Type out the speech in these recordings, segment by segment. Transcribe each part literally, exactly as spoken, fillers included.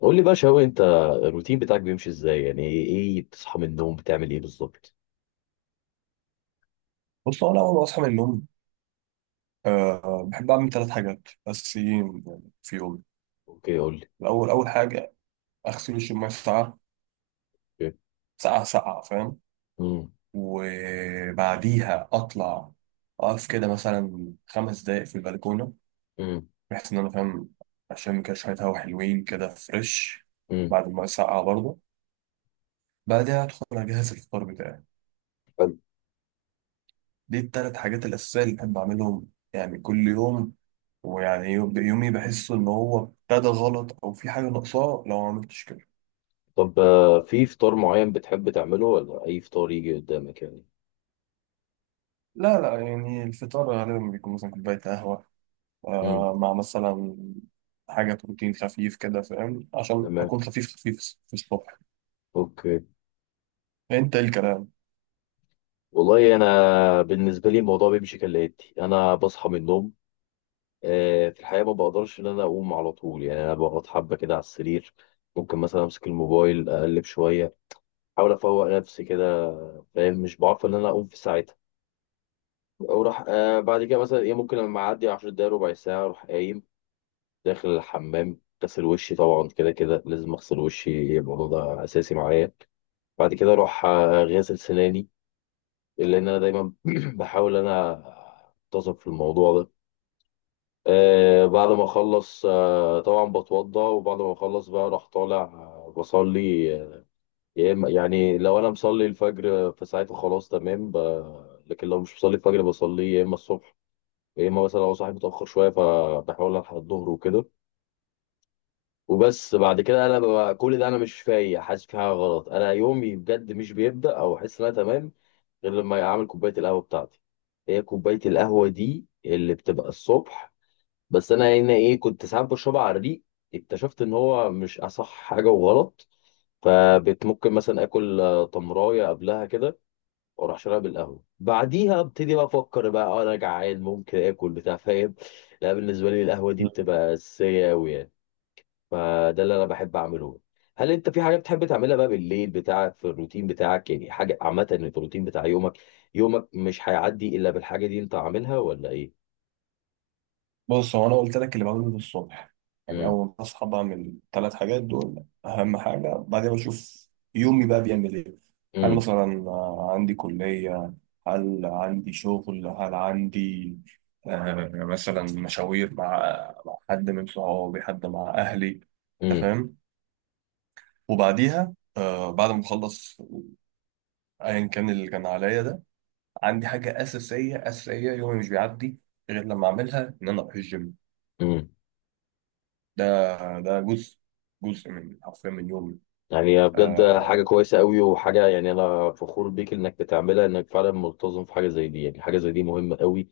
قول لي بقى شوقي انت، الروتين بتاعك بيمشي ازاي؟ يعني ايه ايه بتصحى من النوم؟ بتعمل ايه بالظبط؟ بص، هو أنا أول ما أصحى من النوم أه بحب أعمل ثلاث حاجات أساسيين يعني في يومي. اوكي قول لي. الأول، أول حاجة أغسل وشي بمية ساقعة. اوكي. ساقعة ساقعة، فاهم؟ امم وبعديها أطلع أقف كده مثلا خمس دقايق في البلكونة، امم بحيث إن أنا فاهم عشان كده شوية هوا حلوين كده فريش امم بعد المية الساقعة برضه. بعدها أدخل أجهز الفطار بتاعي. حلو. دي التلات حاجات الأساسية اللي بحب أعملهم يعني كل يوم، ويعني يوم- يومي بحس ان هو ابتدى غلط او في حاجه ناقصاه لو ما عملتش كده. طب آه، في فطار معين بتحب تعمله ولا اي فطار يجي قدامك يعني؟ لا لا، يعني الفطار غالبا بيكون مثلا كوبايه قهوه، امم آه مع مثلا حاجه بروتين خفيف كده، فاهم؟ عشان تمام. اكون خفيف خفيف في الصبح. اوكي. انت، ايه الكلام؟ والله انا بالنسبه لي الموضوع بيمشي كالاتي. انا بصحى من النوم، آه، في الحقيقه ما بقدرش ان انا اقوم على طول، يعني انا بقعد حبه كده على السرير، ممكن مثلا امسك الموبايل اقلب شويه، احاول افوق نفسي كده، فاهم، مش بعرف ان انا اقوم في ساعتها. وراح آه بعد كده مثلا ايه، ممكن لما اعدي عشر دقايق ربع ساعه اروح قايم داخل الحمام غسل وشي. طبعا كده كده لازم اغسل وشي، الموضوع ده اساسي معايا. بعد كده اروح آه، غاسل سناني، لان انا دايما بحاول انا انتظم في الموضوع ده. آه بعد ما اخلص آه طبعا بتوضى، وبعد ما اخلص بقى اروح طالع آه، بصلي. آه، يا إما- يعني لو انا مصلي الفجر آه، فساعتها خلاص تمام. ب- لكن لو مش مصلي الفجر بصلي يا اما الصبح، يا اما مثلا لو صاحي متاخر شويه فبحاول الحق الظهر وكده. وبس. بعد كده انا ببقى كل ده انا مش فايق، حاسس في حاجه غلط، انا يومي بجد مش بيبدا او احس ان انا تمام غير لما اعمل كوبايه القهوه بتاعتي. هي كوبايه القهوه دي اللي بتبقى الصبح. بس انا هنا ايه، كنت ساعات بشربها على الريق، اكتشفت ان هو مش اصح حاجه وغلط، فممكن مثلا اكل آه، تمرايه قبلها كده، واروح شارب القهوه بعديها، ابتدي بقى افكر بقى آه، انا جعان، ممكن اكل بتاع، فاهم. لا بالنسبه لي القهوه دي بتبقى اساسيه قوي يعني. فده اللي انا بحب اعمله. هل انت في حاجه بتحب تعملها بقى بالليل بتاعك في الروتين بتاعك؟ يعني حاجه عامه في الروتين بتاع يومك، يومك مش هيعدي الا بالحاجه دي انت عاملها، ولا ايه؟ بص، هو انا قلت لك اللي بعمله ده الصبح. يعني امم اول ما اصحى بعمل ثلاث حاجات دول، اهم حاجه. بعدين بشوف يومي بقى بيعمل ايه. هل امم مثلا آه، عندي كليه، هل عندي شغل، هل عندي آه، مثلا مشاوير مع مع حد من صحابي، حد مع اهلي؟ أنت امم فاهم. وبعديها آه، بعد ما اخلص ايا كان اللي كان عليا ده، عندي حاجه اساسيه اساسيه. يومي مش بيعدي غير لما اعملها، ان انا اروح الجيم. امم ده ده جزء جزء من، حرفيا، من يومي. يعني بجد حاجه آه. كويسه قوي، وحاجه يعني انا فخور بيك انك بتعملها، انك فعلا ملتزم في حاجه زي دي. يعني حاجه زي دي مهمه قوي،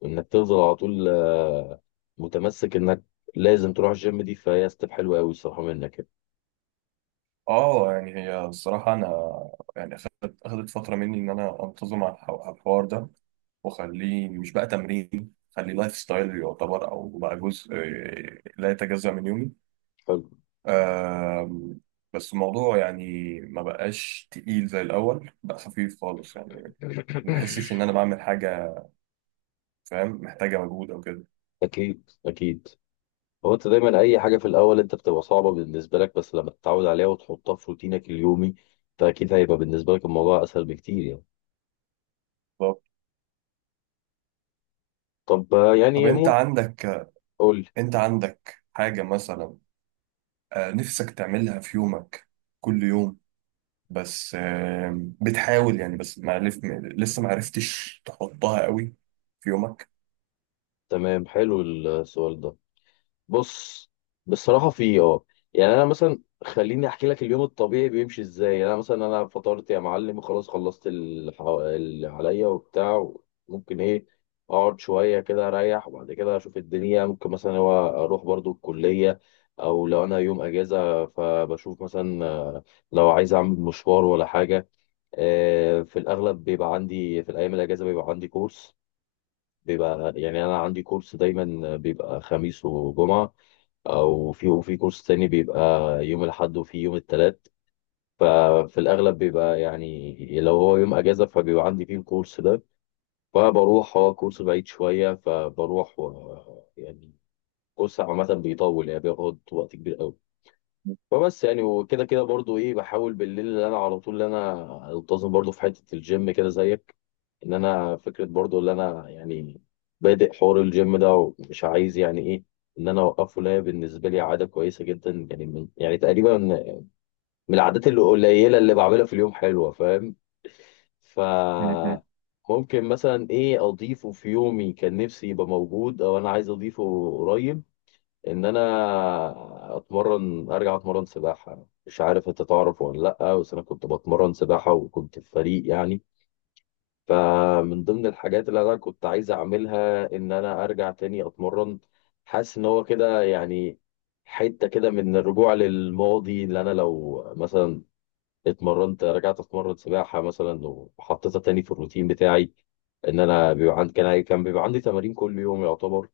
وانك تفضل على طول آه، متمسك انك لازم تروح الجيم دي، فهي ستيب حلوه قوي الصراحه منك يعني. اه، يعني هي الصراحة أنا، يعني أخدت أخدت فترة مني إن أنا أنتظم على الح- على الحوار ده، وأخليه مش بقى تمرين، خليه لايف ستايل يعتبر، أو بقى جزء آه، لا يتجزأ من يومي. حلو. آه. بس الموضوع يعني ما بقاش تقيل زي الأول، بقى خفيف خالص يعني. ما بحسش إن أنا بعمل حاجة، فاهم؟ محتاجة مجهود أو كده. اكيد اكيد. هو انت دايما اي حاجه في الاول انت بتبقى صعبه بالنسبه لك، بس لما تتعود عليها وتحطها في روتينك اليومي فاكيد هيبقى بالنسبه لك الموضوع اسهل بكتير يعني. طب طب آه، طب يعني أنت ممكن، عندك قول لي. أنت عندك حاجة مثلا آه، نفسك تعملها في يومك كل يوم، بس آه، بتحاول يعني، بس ما عرف لسه ما عرفتش تحطها قوي في يومك؟ تمام، حلو السؤال ده. بص، بصراحة في اه يعني أنا مثلا خليني أحكي لك اليوم الطبيعي بيمشي إزاي. يعني أنا مثلا أنا فطرت يا معلم وخلاص خلصت الح- اللي عليا وبتاع، ممكن إيه، أقعد شوية كده أريح، وبعد كده أشوف الدنيا، ممكن مثلا هو أروح برضو الكلية، أو لو أنا يوم أجازة فبشوف مثلا آه، لو عايز أعمل مشوار ولا حاجة. آه، في الأغلب بيبقى عندي في الأيام الأجازة بيبقى عندي كورس، بيبقى يعني أنا عندي كورس دايما بيبقى خميس وجمعة، او في وفي كورس تاني بيبقى يوم الاحد وفي يوم التلات. ففي الاغلب بيبقى يعني لو هو يوم اجازه فبيبقى عندي فيه الكورس ده، فبروح. هو كورس بعيد شويه فبروح و، يعني كورس عامه بيطول يعني بياخد وقت كبير قوي. وبس يعني. وكده كده برضو ايه، بحاول بالليل اللي انا على طول اللي انا التزم برضو في حته الجيم كده زيك، ان انا فكره برضو اللي انا يعني بادئ حوار الجيم ده ومش عايز يعني ايه ان انا اوقفه، لا بالنسبه لي عاده كويسه جدا يعني، من يعني تقريبا من العادات القليله اللي بعملها في اليوم حلوه، فاهم. ف م-م. ممكن مثلا ايه اضيفه في يومي كان نفسي يبقى موجود او انا عايز اضيفه قريب، ان انا اتمرن ارجع اتمرن سباحه، مش عارف انت تعرف ولا لا، بس انا كنت بتمرن سباحه وكنت في فريق يعني. فمن ضمن الحاجات اللي انا كنت عايز اعملها ان انا ارجع تاني اتمرن. حاسس ان هو كده يعني حته كده من الرجوع للماضي، اللي انا لو مثلا اتمرنت رجعت اتمرن سباحه مثلا وحطيتها تاني في الروتين بتاعي، ان انا بيبقى عندي كان كان بيبقى عندي تمارين كل يوم يعتبر.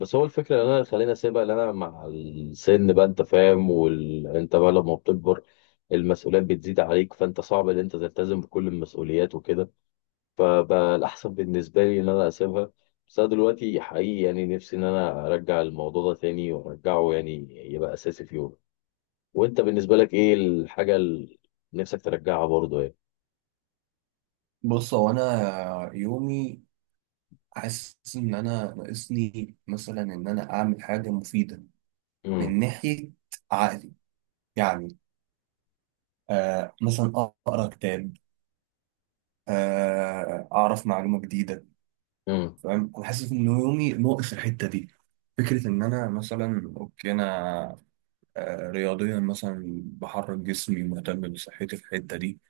بس هو الفكرة اللي أنا خليني أسيبها، اللي أنا مع السن بقى أنت فاهم وال... أنت بقى لما بتكبر المسؤوليات بتزيد عليك فأنت صعب إن أنت تلتزم بكل المسؤوليات وكده. فبقى الأحسن بالنسبة لي إن أنا أسيبها، بس أنا دلوقتي حقيقي يعني نفسي إن أنا أرجع الموضوع ده تاني وأرجعه يعني يبقى أساسي في يومي. وأنت بالنسبة لك إيه الحاجة اللي نفسك ترجعها برضه يعني؟ بص، هو انا يومي حاسس ان انا ناقصني مثلا ان انا اعمل حاجه مفيده من امم ناحيه عقلي يعني. آه مثلا اقرا كتاب، آه اعرف معلومه جديده، امم فاهم؟ انا حاسس ان يومي ناقص الحته دي. فكره ان انا مثلا، اوكي، انا آه، رياضيا مثلا بحرك جسمي، مهتم بصحتي في الحتة دي،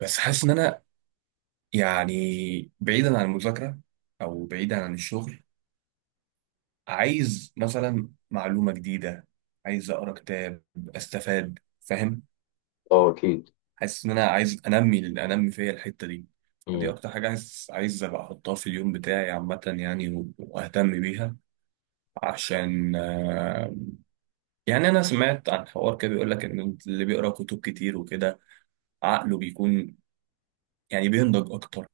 بس حاسس إن أنا يعني بعيدا عن المذاكرة أو بعيدا عن الشغل، عايز مثلا معلومة جديدة، عايز أقرأ كتاب أستفاد، فاهم؟ أه أكيد. حاسس إن أنا عايز أنمي أنمي فيا الحتة دي. دي أكتر حاجة عايز عايز أبقى أحطها في اليوم بتاعي عامة يعني، و- وأهتم بيها. عشان آه، يعني أنا سمعت عن حوار كده بيقول لك إن اللي بيقرأ كتب كتير وكده، عقله بيكون يعني بينضج اكتر،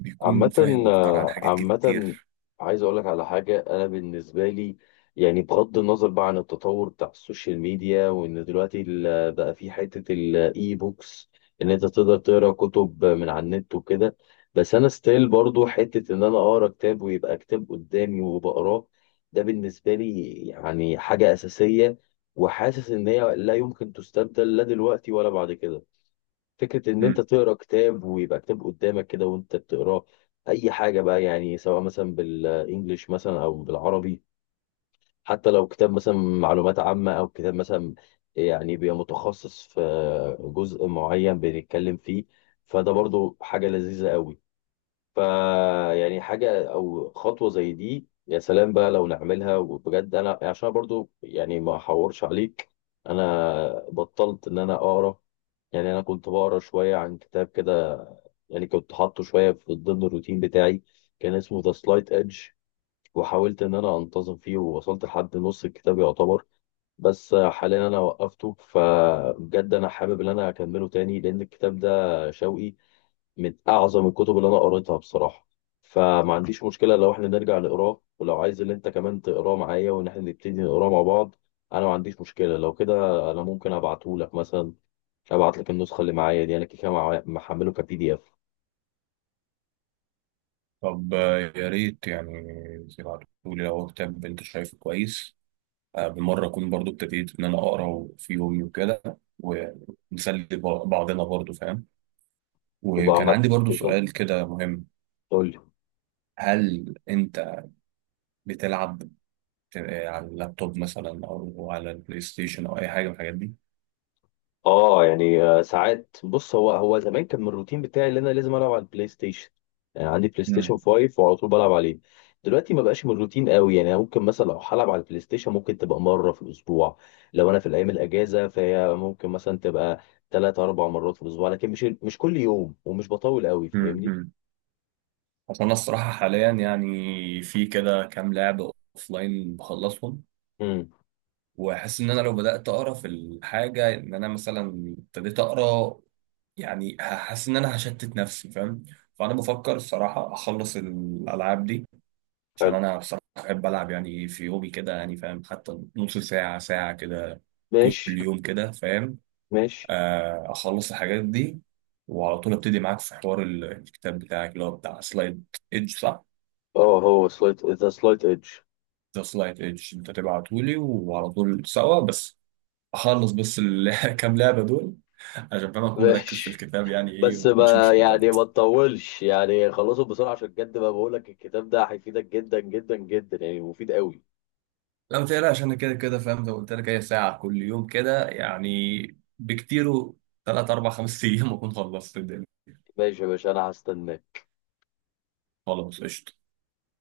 بيكون عامة، فاهم اكتر عن حاجات عامة، كتير. عايز أقول لك على حاجة. أنا بالنسبة لي يعني بغض النظر بقى عن التطور بتاع السوشيال ميديا، وإن دلوقتي ال- بقى في حتة الإي بوكس إن أنت تقدر تقرأ كتب من على النت وكده، بس أنا ستيل برضو حتة إن أنا أقرأ كتاب ويبقى كتاب قدامي وبقراه. ده بالنسبة لي يعني حاجة أساسية، وحاسس إن هي لا يمكن تستبدل لا دلوقتي ولا بعد كده، فكرة إن أنت مم. تقرأ كتاب ويبقى كتاب قدامك كده وأنت بتقراه. أي حاجة بقى يعني، سواء مثلا بالإنجليش مثلا أو بالعربي، حتى لو كتاب مثلا معلومات عامة، أو كتاب مثلا يعني بيبقى متخصص في جزء معين بنتكلم فيه، فده برضو حاجة لذيذة قوي. فيعني حاجة أو خطوة زي دي يا سلام بقى لو نعملها. وبجد أنا عشان برضو يعني ما أحورش عليك، أنا بطلت إن أنا أقرأ. يعني أنا كنت بقرا شوية عن كتاب كده، يعني كنت حاطه شوية في ضمن الروتين بتاعي، كان اسمه ذا سلايت ايدج، وحاولت إن أنا أنتظم فيه ووصلت لحد نص الكتاب يعتبر، بس حاليا أنا وقفته. فبجد أنا حابب إن أنا أكمله تاني لأن الكتاب ده شوقي من أعظم الكتب اللي أنا قريتها بصراحة. فما عنديش مشكلة لو إحنا نرجع نقراه، ولو عايز إن أنت كمان تقراه معايا وإن إحنا نبتدي نقراه مع بعض أنا ما عنديش مشكلة لو كده. أنا ممكن أبعتهولك مثلا، ابعت لك النسخه اللي معايا دي، انا كده كده مع- محمله كبي دي اف. طب آه، يا ريت يعني تبعتولي لو هو كتاب انت شايفه كويس. آه، بالمرة اكون برضو ابتديت ان انا اقرا في يومي وكده، ونسلي ب- بعضنا برضو، فاهم؟ يبقى وكان عمال، عندي برضو بالظبط، سؤال كده مهم. قول لي. هل انت بتلعب ت- آه، على اللابتوب مثلا او على البلاي ستيشن او اي حاجة من الحاجات دي؟ اه يعني آه، ساعات. بص، هو هو زمان كان من الروتين بتاعي ان انا لازم العب على البلاي ستيشن، يعني عندي بلاي ستيشن مم. خمسة وعلى طول بلعب عليه. دلوقتي ما بقاش من الروتين قوي يعني، أنا ممكن مثلا لو هلعب على البلاي ستيشن ممكن تبقى مره في الاسبوع، لو انا في الايام الاجازه فهي ممكن مثلا تبقى ثلاث اربع مرات في الاسبوع، لكن مش مش كل يوم ومش بطول قوي مم. فاهمني. مم. اصل انا الصراحة حاليا يعني في كده كام لعبة اوفلاين بخلصهم، امم واحس ان انا لو بدات اقرا في الحاجه، ان انا مثلا ابتديت اقرا، يعني هحس ان انا هشتت نفسي، فاهم؟ فانا بفكر الصراحه اخلص الالعاب دي، عشان حلو. انا بصراحه بحب العب يعني في يومي كده، يعني فاهم، حتى نص ساعه ساعه كده كل ماشي، يوم كده، فاهم؟ ماشي. آه، اخلص الحاجات دي وعلى طول ابتدي معاك في حوار ال- الكتاب بتاعك، اللي هو بتاع سلايد ايدج، صح؟ اه هو سلايت، ذا سلايت ايدج. ده سلايد ايدج انت تبعتهولي، وعلى طول سوا. بس اخلص بس ال- كام لعبه دول، عشان فاهم اكون مركز في ماشي، الكتاب يعني ايه بس وما اكونش ما يعني ما مشتت. تطولش يعني، خلصه بسرعة عشان بجد ما بقول لك الكتاب ده هيفيدك جدا جدا جدا يعني، مفيد قوي. لا، ما تقلقش، انا كده كده فاهم، زي ما قلت لك هي ساعه كل يوم كده يعني. بكتيره ثلاث اربع خمس ايام اكون خلصت الدنيا. ماشي يا باشا، انا هستناك. خلاص قشطه.